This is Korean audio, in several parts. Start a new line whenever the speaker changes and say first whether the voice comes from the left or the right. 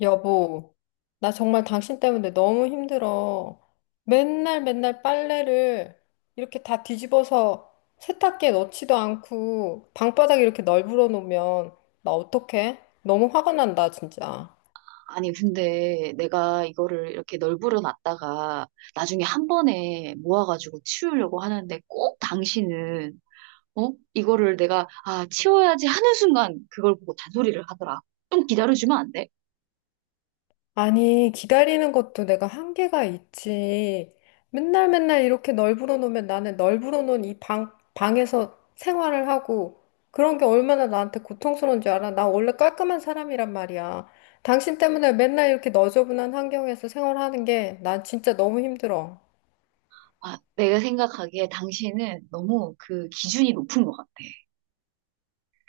left: 여보, 나 정말 당신 때문에 너무 힘들어. 맨날 맨날 빨래를 이렇게 다 뒤집어서 세탁기에 넣지도 않고 방바닥에 이렇게 널브러 놓으면 나 어떡해? 너무 화가 난다, 진짜.
right: 아니, 근데 내가 이거를 이렇게 널브러 놨다가 나중에 한 번에 모아가지고 치우려고 하는데 꼭 당신은, 어? 이거를 내가, 아, 치워야지 하는 순간 그걸 보고 잔소리를 하더라. 좀 기다려주면 안 돼?
left: 아니, 기다리는 것도 내가 한계가 있지. 맨날 맨날 이렇게 널브러 놓으면 나는 널브러 놓은 이 방에서 생활을 하고 그런 게 얼마나 나한테 고통스러운 줄 알아? 나 원래 깔끔한 사람이란 말이야. 당신 때문에 맨날 이렇게 너저분한 환경에서 생활하는 게 난 진짜 너무 힘들어.
right: 아, 내가 생각하기에 당신은 너무 그 기준이 높은 것 같아.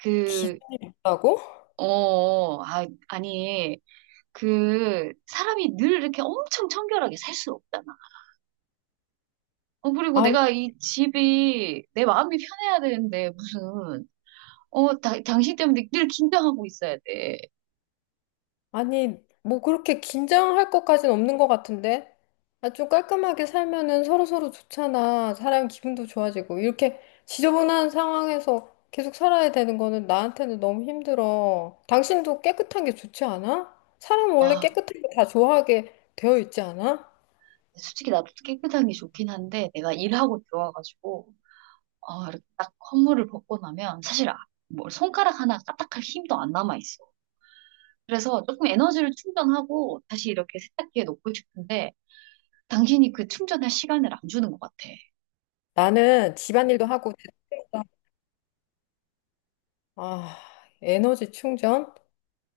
right: 그,
left: 기죽다고?
right: 아니, 그 사람이 늘 이렇게 엄청 청결하게 살 수 없잖아. 어, 그리고 내가 이 집이 내 마음이 편해야 되는데 무슨 당신 때문에 늘 긴장하고 있어야 돼.
left: 아니, 뭐 그렇게 긴장할 것까진 없는 것 같은데? 아, 좀 깔끔하게 살면은 서로서로 좋잖아. 사람 기분도 좋아지고. 이렇게 지저분한 상황에서 계속 살아야 되는 거는 나한테는 너무 힘들어. 당신도 깨끗한 게 좋지 않아? 사람은 원래
right: 와,
left: 깨끗한 거 다 좋아하게 되어 있지 않아?
right: 솔직히 나도 깨끗한 게 좋긴 한데, 내가 일하고 들어와가지고, 어, 이렇게 딱 허물을 벗고 나면, 사실, 뭐, 손가락 하나 까딱할 힘도 안 남아있어. 그래서 조금 에너지를 충전하고, 다시 이렇게 세탁기에 놓고 싶은데, 당신이 그 충전할 시간을 안 주는 것 같아.
left: 나는 집안일도 하고, 됐다. 아, 에너지 충전?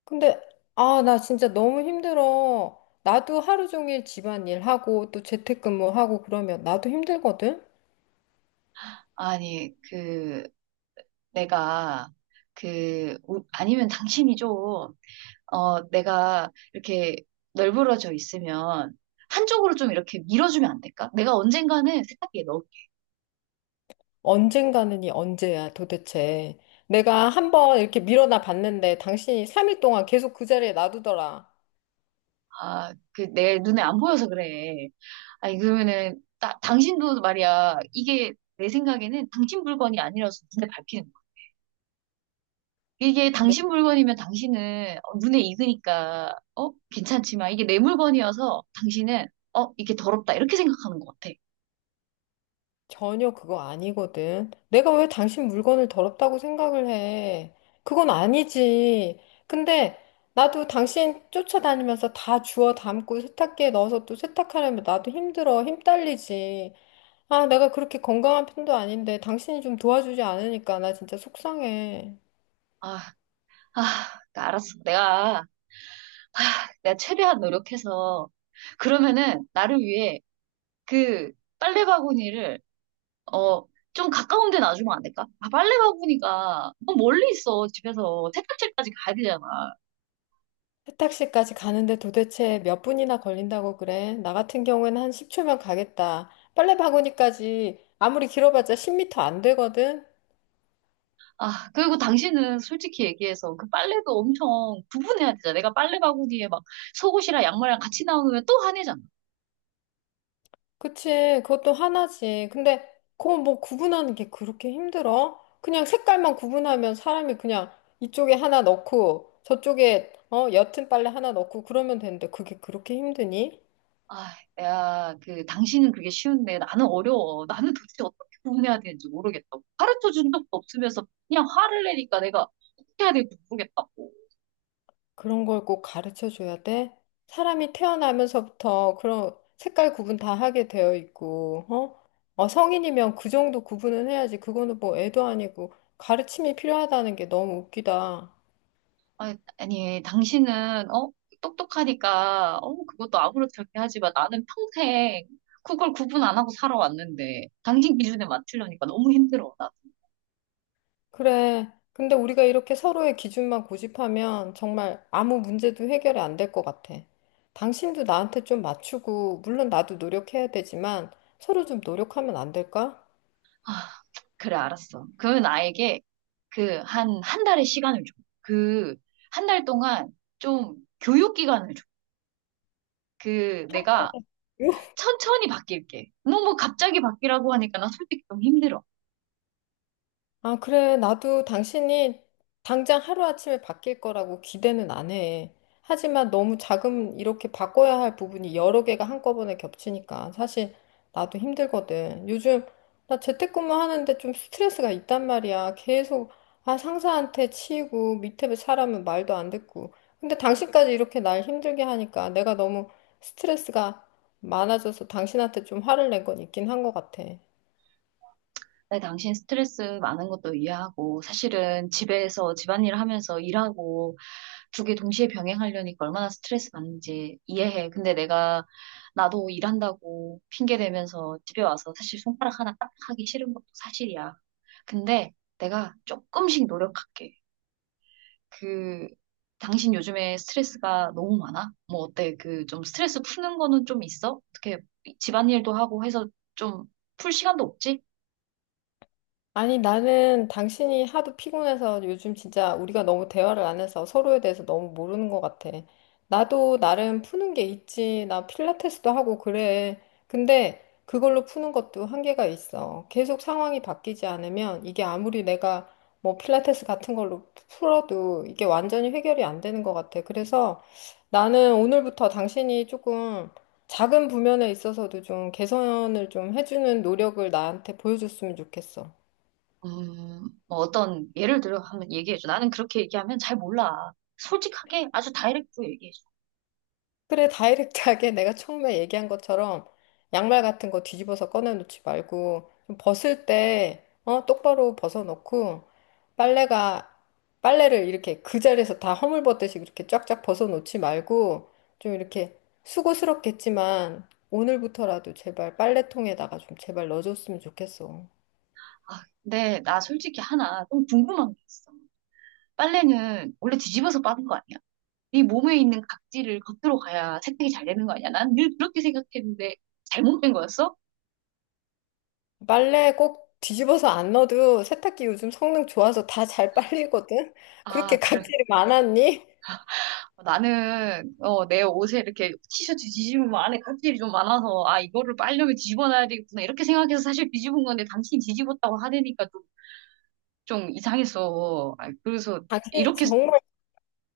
left: 근데, 아, 나 진짜 너무 힘들어. 나도 하루 종일 집안일 하고 또 재택근무하고 그러면 나도 힘들거든?
right: 아니, 그, 내가, 그, 우- 아니면 당신이 좀, 어, 내가 이렇게 널브러져 있으면 한쪽으로 좀 이렇게 밀어주면 안 될까? 내가 언젠가는 세탁기에 넣을게.
left: 언젠가는 이 언제야 도대체. 내가 한번 이렇게 밀어나 봤는데 당신이 3일 동안 계속 그 자리에 놔두더라.
right: 아, 그 내 눈에 안 보여서 그래. 아니, 그러면은, 나, 당신도 말이야. 이게 내 생각에는 당신 물건이 아니라서 눈에 밟히는 거야. 이게
left: 근데
right: 당신 물건이면 당신은 어, 눈에 익으니까, 어? 괜찮지만 이게 내 물건이어서 당신은, 어? 이게 더럽다. 이렇게 생각하는 것 같아.
left: 전혀 그거 아니거든. 내가 왜 당신 물건을 더럽다고 생각을 해? 그건 아니지. 근데 나도 당신 쫓아다니면서 다 주워 담고 세탁기에 넣어서 또 세탁하려면 나도 힘들어. 힘 딸리지. 아, 내가 그렇게 건강한 편도 아닌데 당신이 좀 도와주지 않으니까 나 진짜 속상해.
right: 아, 아, 알았어. 내가 최대한 노력해서 그러면은 나를 위해 그 빨래 바구니를 어 좀 가까운 데 놔주면 안 될까? 아, 빨래 바구니가 너무 멀리 있어. 집에서 세탁실까지 가야 되잖아.
left: 세탁실까지 가는데 도대체 몇 분이나 걸린다고 그래? 나 같은 경우에는 한 10초면 가겠다. 빨래 바구니까지 아무리 길어봤자 10m 안 되거든?
right: 아, 그리고 당신은 솔직히 얘기해서 그 빨래도 엄청 구분해야 되잖아. 내가 빨래 바구니에 막 속옷이랑 양말이랑 같이 나오면 또 화내잖아.
left: 그치, 그것도 하나지. 근데 그거 뭐 구분하는 게 그렇게 힘들어? 그냥 색깔만 구분하면 사람이 그냥 이쪽에 하나 넣고 저쪽에 옅은 빨래 하나 넣고 그러면 되는데 그게 그렇게 힘드니?
right: 아, 야, 그, 당신은 그게 쉬운데 나는 어려워. 나는 도대체 어떻게 구분해야 되는지 모르겠다고. 가르쳐 준 적도 없으면서 그냥 화를 내니까 내가 어떻게 해야 될지 모르겠다고.
left: 그런 걸 꼭 가르쳐 줘야 돼? 사람이 태어나면서부터 그런 색깔 구분 다 하게 되어 있고, 어? 성인이면 그 정도 구분은 해야지. 그거는 뭐 애도 아니고 가르침이 필요하다는 게 너무 웃기다.
right: 아니, 아니, 당신은, 어? 똑똑하니까, 어? 그것도 아무렇지 않게 하지 마. 나는 평생 그걸 구분 안 하고 살아왔는데, 당신 기준에 맞추려니까 너무 힘들어.
left: 그래. 근데 우리가 이렇게 서로의 기준만 고집하면 정말 아무 문제도 해결이 안 될 것 같아. 당신도 나한테 좀 맞추고, 물론 나도 노력해야 되지만 서로 좀 노력하면 안 될까?
right: 아, 그래, 알았어. 그러면 나에게 그, 한 달의 시간을 줘. 그, 1달 동안 좀 교육 기간을 줘. 그 내가 천천히 바뀔게. 너무 갑자기 바뀌라고 하니까 나 솔직히 좀 힘들어.
left: 아, 그래. 나도 당신이 당장 하루아침에 바뀔 거라고 기대는 안 해. 하지만 너무 작은 이렇게 바꿔야 할 부분이 여러 개가 한꺼번에 겹치니까 사실 나도 힘들거든. 요즘 나 재택근무 하는데 좀 스트레스가 있단 말이야. 계속 상사한테 치이고 밑에 사람은 말도 안 듣고. 근데 당신까지 이렇게 날 힘들게 하니까 내가 너무 스트레스가 많아져서 당신한테 좀 화를 낸 건 있긴 한 것 같아.
right: 나 당신 스트레스 많은 것도 이해하고, 사실은 집에서 집안일 하면서 일하고 2개 동시에 병행하려니까 얼마나 스트레스 받는지 이해해. 근데 내가 나도 일한다고 핑계 대면서 집에 와서 사실 손가락 하나 딱 하기 싫은 것도 사실이야. 근데 내가 조금씩 노력할게. 그, 당신 요즘에 스트레스가 너무 많아? 뭐 어때? 그 좀 스트레스 푸는 거는 좀 있어? 어떻게 집안일도 하고 해서 좀 풀 시간도 없지?
left: 아니, 나는 당신이 하도 피곤해서 요즘 진짜 우리가 너무 대화를 안 해서 서로에 대해서 너무 모르는 것 같아. 나도 나름 푸는 게 있지. 나 필라테스도 하고 그래. 근데 그걸로 푸는 것도 한계가 있어. 계속 상황이 바뀌지 않으면 이게 아무리 내가 뭐 필라테스 같은 걸로 풀어도 이게 완전히 해결이 안 되는 것 같아. 그래서 나는 오늘부터 당신이 조금 작은 부면에 있어서도 좀 개선을 좀 해주는 노력을 나한테 보여줬으면 좋겠어.
right: 뭐 어떤 예를 들어 한번 얘기해줘. 나는 그렇게 얘기하면 잘 몰라. 솔직하게 아주 다이렉트로 얘기해줘.
left: 그래, 다이렉트하게 내가 처음에 얘기한 것처럼 양말 같은 거 뒤집어서 꺼내놓지 말고 좀 벗을 때 똑바로 벗어놓고 빨래가 빨래를 이렇게 그 자리에서 다 허물벗듯이 이렇게 쫙쫙 벗어놓지 말고 좀 이렇게 수고스럽겠지만 오늘부터라도 제발 빨래통에다가 좀 제발 넣어줬으면 좋겠어.
right: 아, 근데 나 솔직히 하나 좀 궁금한 게 있어. 빨래는 원래 뒤집어서 빠는 거 아니야? 이 몸에 있는 각질을 겉으로 가야 세탁이 잘 되는 거 아니야? 난 늘 그렇게 생각했는데 잘못된 거였어?
left: 빨래 꼭 뒤집어서 안 넣어도 세탁기 요즘 성능 좋아서 다 잘 빨리거든?
right: 아,
left: 그렇게
right: 그래.
left: 각질이 많았니?
right: 나는 어, 내 옷에 이렇게 티셔츠 뒤집으면 안에 각질이 좀 많아서, 아, 이거를 빨려면 뒤집어놔야 되겠구나 이렇게 생각해서 사실 뒤집은 건데, 당신이 뒤집었다고 하니까 좀 이상했어. 아, 그래서
left: 각질이
right: 이렇게
left: 정말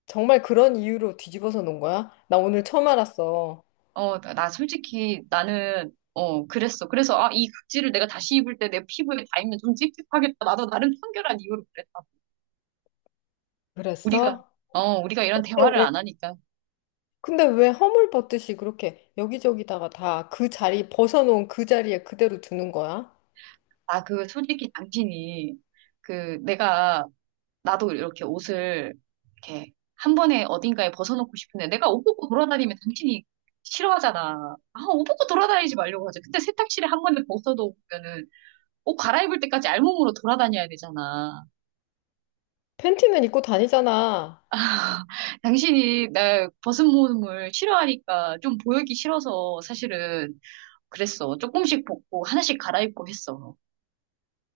left: 정말 그런 이유로 뒤집어서 놓은 거야? 나 오늘 처음 알았어.
right: 나 솔직히 나는 어, 그랬어. 그래서 아, 이 각질을 내가 다시 입을 때 내 피부에 닿으면 좀 찝찝하겠다. 나도 나름 청결한 이유로 그랬다. 우리가
left: 그랬어?
right: 우리가 이런
left: 근데
right: 대화를
left: 왜,
right: 안 하니까
left: 근데 왜 허물 벗듯이 그렇게 여기저기다가 다 그 자리, 벗어놓은 그 자리에 그대로 두는 거야?
right: 아, 그 솔직히 당신이 그 내가 나도 이렇게 옷을 이렇게 한 번에 어딘가에 벗어놓고 싶은데, 내가 옷 벗고 돌아다니면 당신이 싫어하잖아. 아, 옷 벗고 돌아다니지 말려고 하지. 근데 세탁실에 한 번에 벗어놓으면은 옷 갈아입을 때까지 알몸으로 돌아다녀야 되잖아.
left: 팬티는 입고 다니잖아.
right: 당신이 나 벗은 몸을 싫어하니까 좀 보이기 싫어서 사실은 그랬어. 조금씩 벗고 하나씩 갈아입고 했어.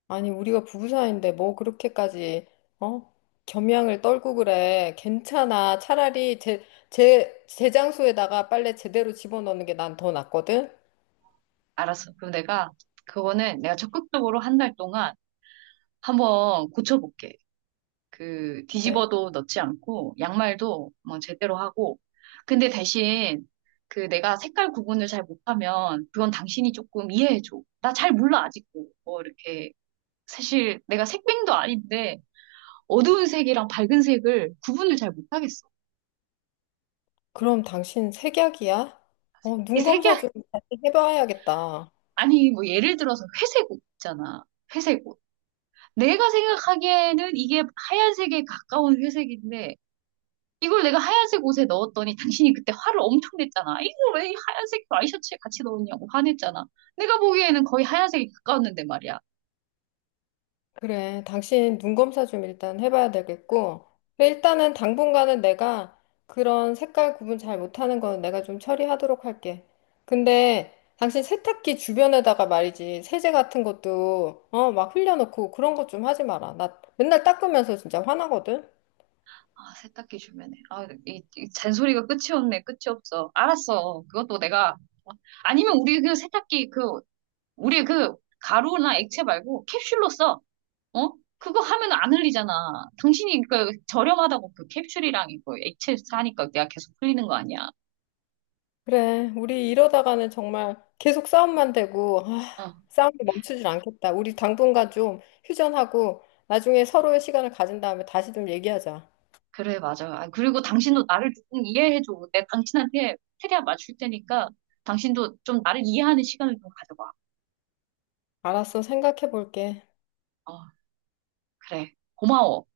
left: 아니, 우리가 부부 사이인데 뭐 그렇게까지, 어? 겸양을 떨고 그래. 괜찮아. 차라리 제 장소에다가 빨래 제대로 집어넣는 게 난 더 낫거든?
right: 알았어. 그럼 내가 그거는 내가 적극적으로 1달 동안 한번 고쳐볼게. 그
left: 네.
right: 뒤집어도 넣지 않고 양말도 뭐 제대로 하고. 근데 대신 그 내가 색깔 구분을 잘 못하면 그건 당신이 조금 이해해줘. 나 잘 몰라 아직도. 뭐 이렇게 사실 내가 색뱅도 아닌데 어두운 색이랑 밝은 색을 구분을 잘 못하겠어.
left: 그럼 당신 색약이야?
right: 이
left: 눈
right: 색이
left: 검사 좀 다시 해봐야겠다.
right: 아니 뭐 예를 들어서 회색 옷 있잖아. 회색 옷. 내가 생각하기에는 이게 하얀색에 가까운 회색인데, 이걸 내가 하얀색 옷에 넣었더니 당신이 그때 화를 엄청 냈잖아. 이걸 왜 하얀색 와이셔츠에 같이 넣었냐고 화냈잖아. 내가 보기에는 거의 하얀색이 가까웠는데 말이야.
left: 그래, 당신 눈 검사 좀 일단 해봐야 되겠고. 그래, 일단은 당분간은 내가 그런 색깔 구분 잘 못하는 건 내가 좀 처리하도록 할게. 근데 당신 세탁기 주변에다가 말이지, 세제 같은 것도, 막 흘려놓고 그런 것 좀 하지 마라. 나 맨날 닦으면서 진짜 화나거든?
right: 아, 세탁기 주면은. 아, 이, 이 잔소리가 끝이 없네. 끝이 없어. 알았어. 그것도 내가. 아니면 우리 그 세탁기 그, 우리 그 가루나 액체 말고 캡슐로 써. 어? 그거 하면 안 흘리잖아. 당신이 그 저렴하다고 그 캡슐이랑 이거 액체 사니까 내가 계속 흘리는 거 아니야.
left: 그래, 우리 이러다가는 정말 계속 싸움만 되고, 아,
right: 어.
left: 싸움이 멈추질 않겠다. 우리 당분간 좀 휴전하고, 나중에 서로의 시간을 가진 다음에 다시 좀 얘기하자.
right: 그래, 맞아. 아, 그리고 당신도 나를 조금 이해해줘. 내가 당신한테 최대한 맞출 테니까 당신도 좀 나를 이해하는 시간을 좀 가져봐.
left: 알았어, 생각해 볼게.
right: 어, 그래. 고마워.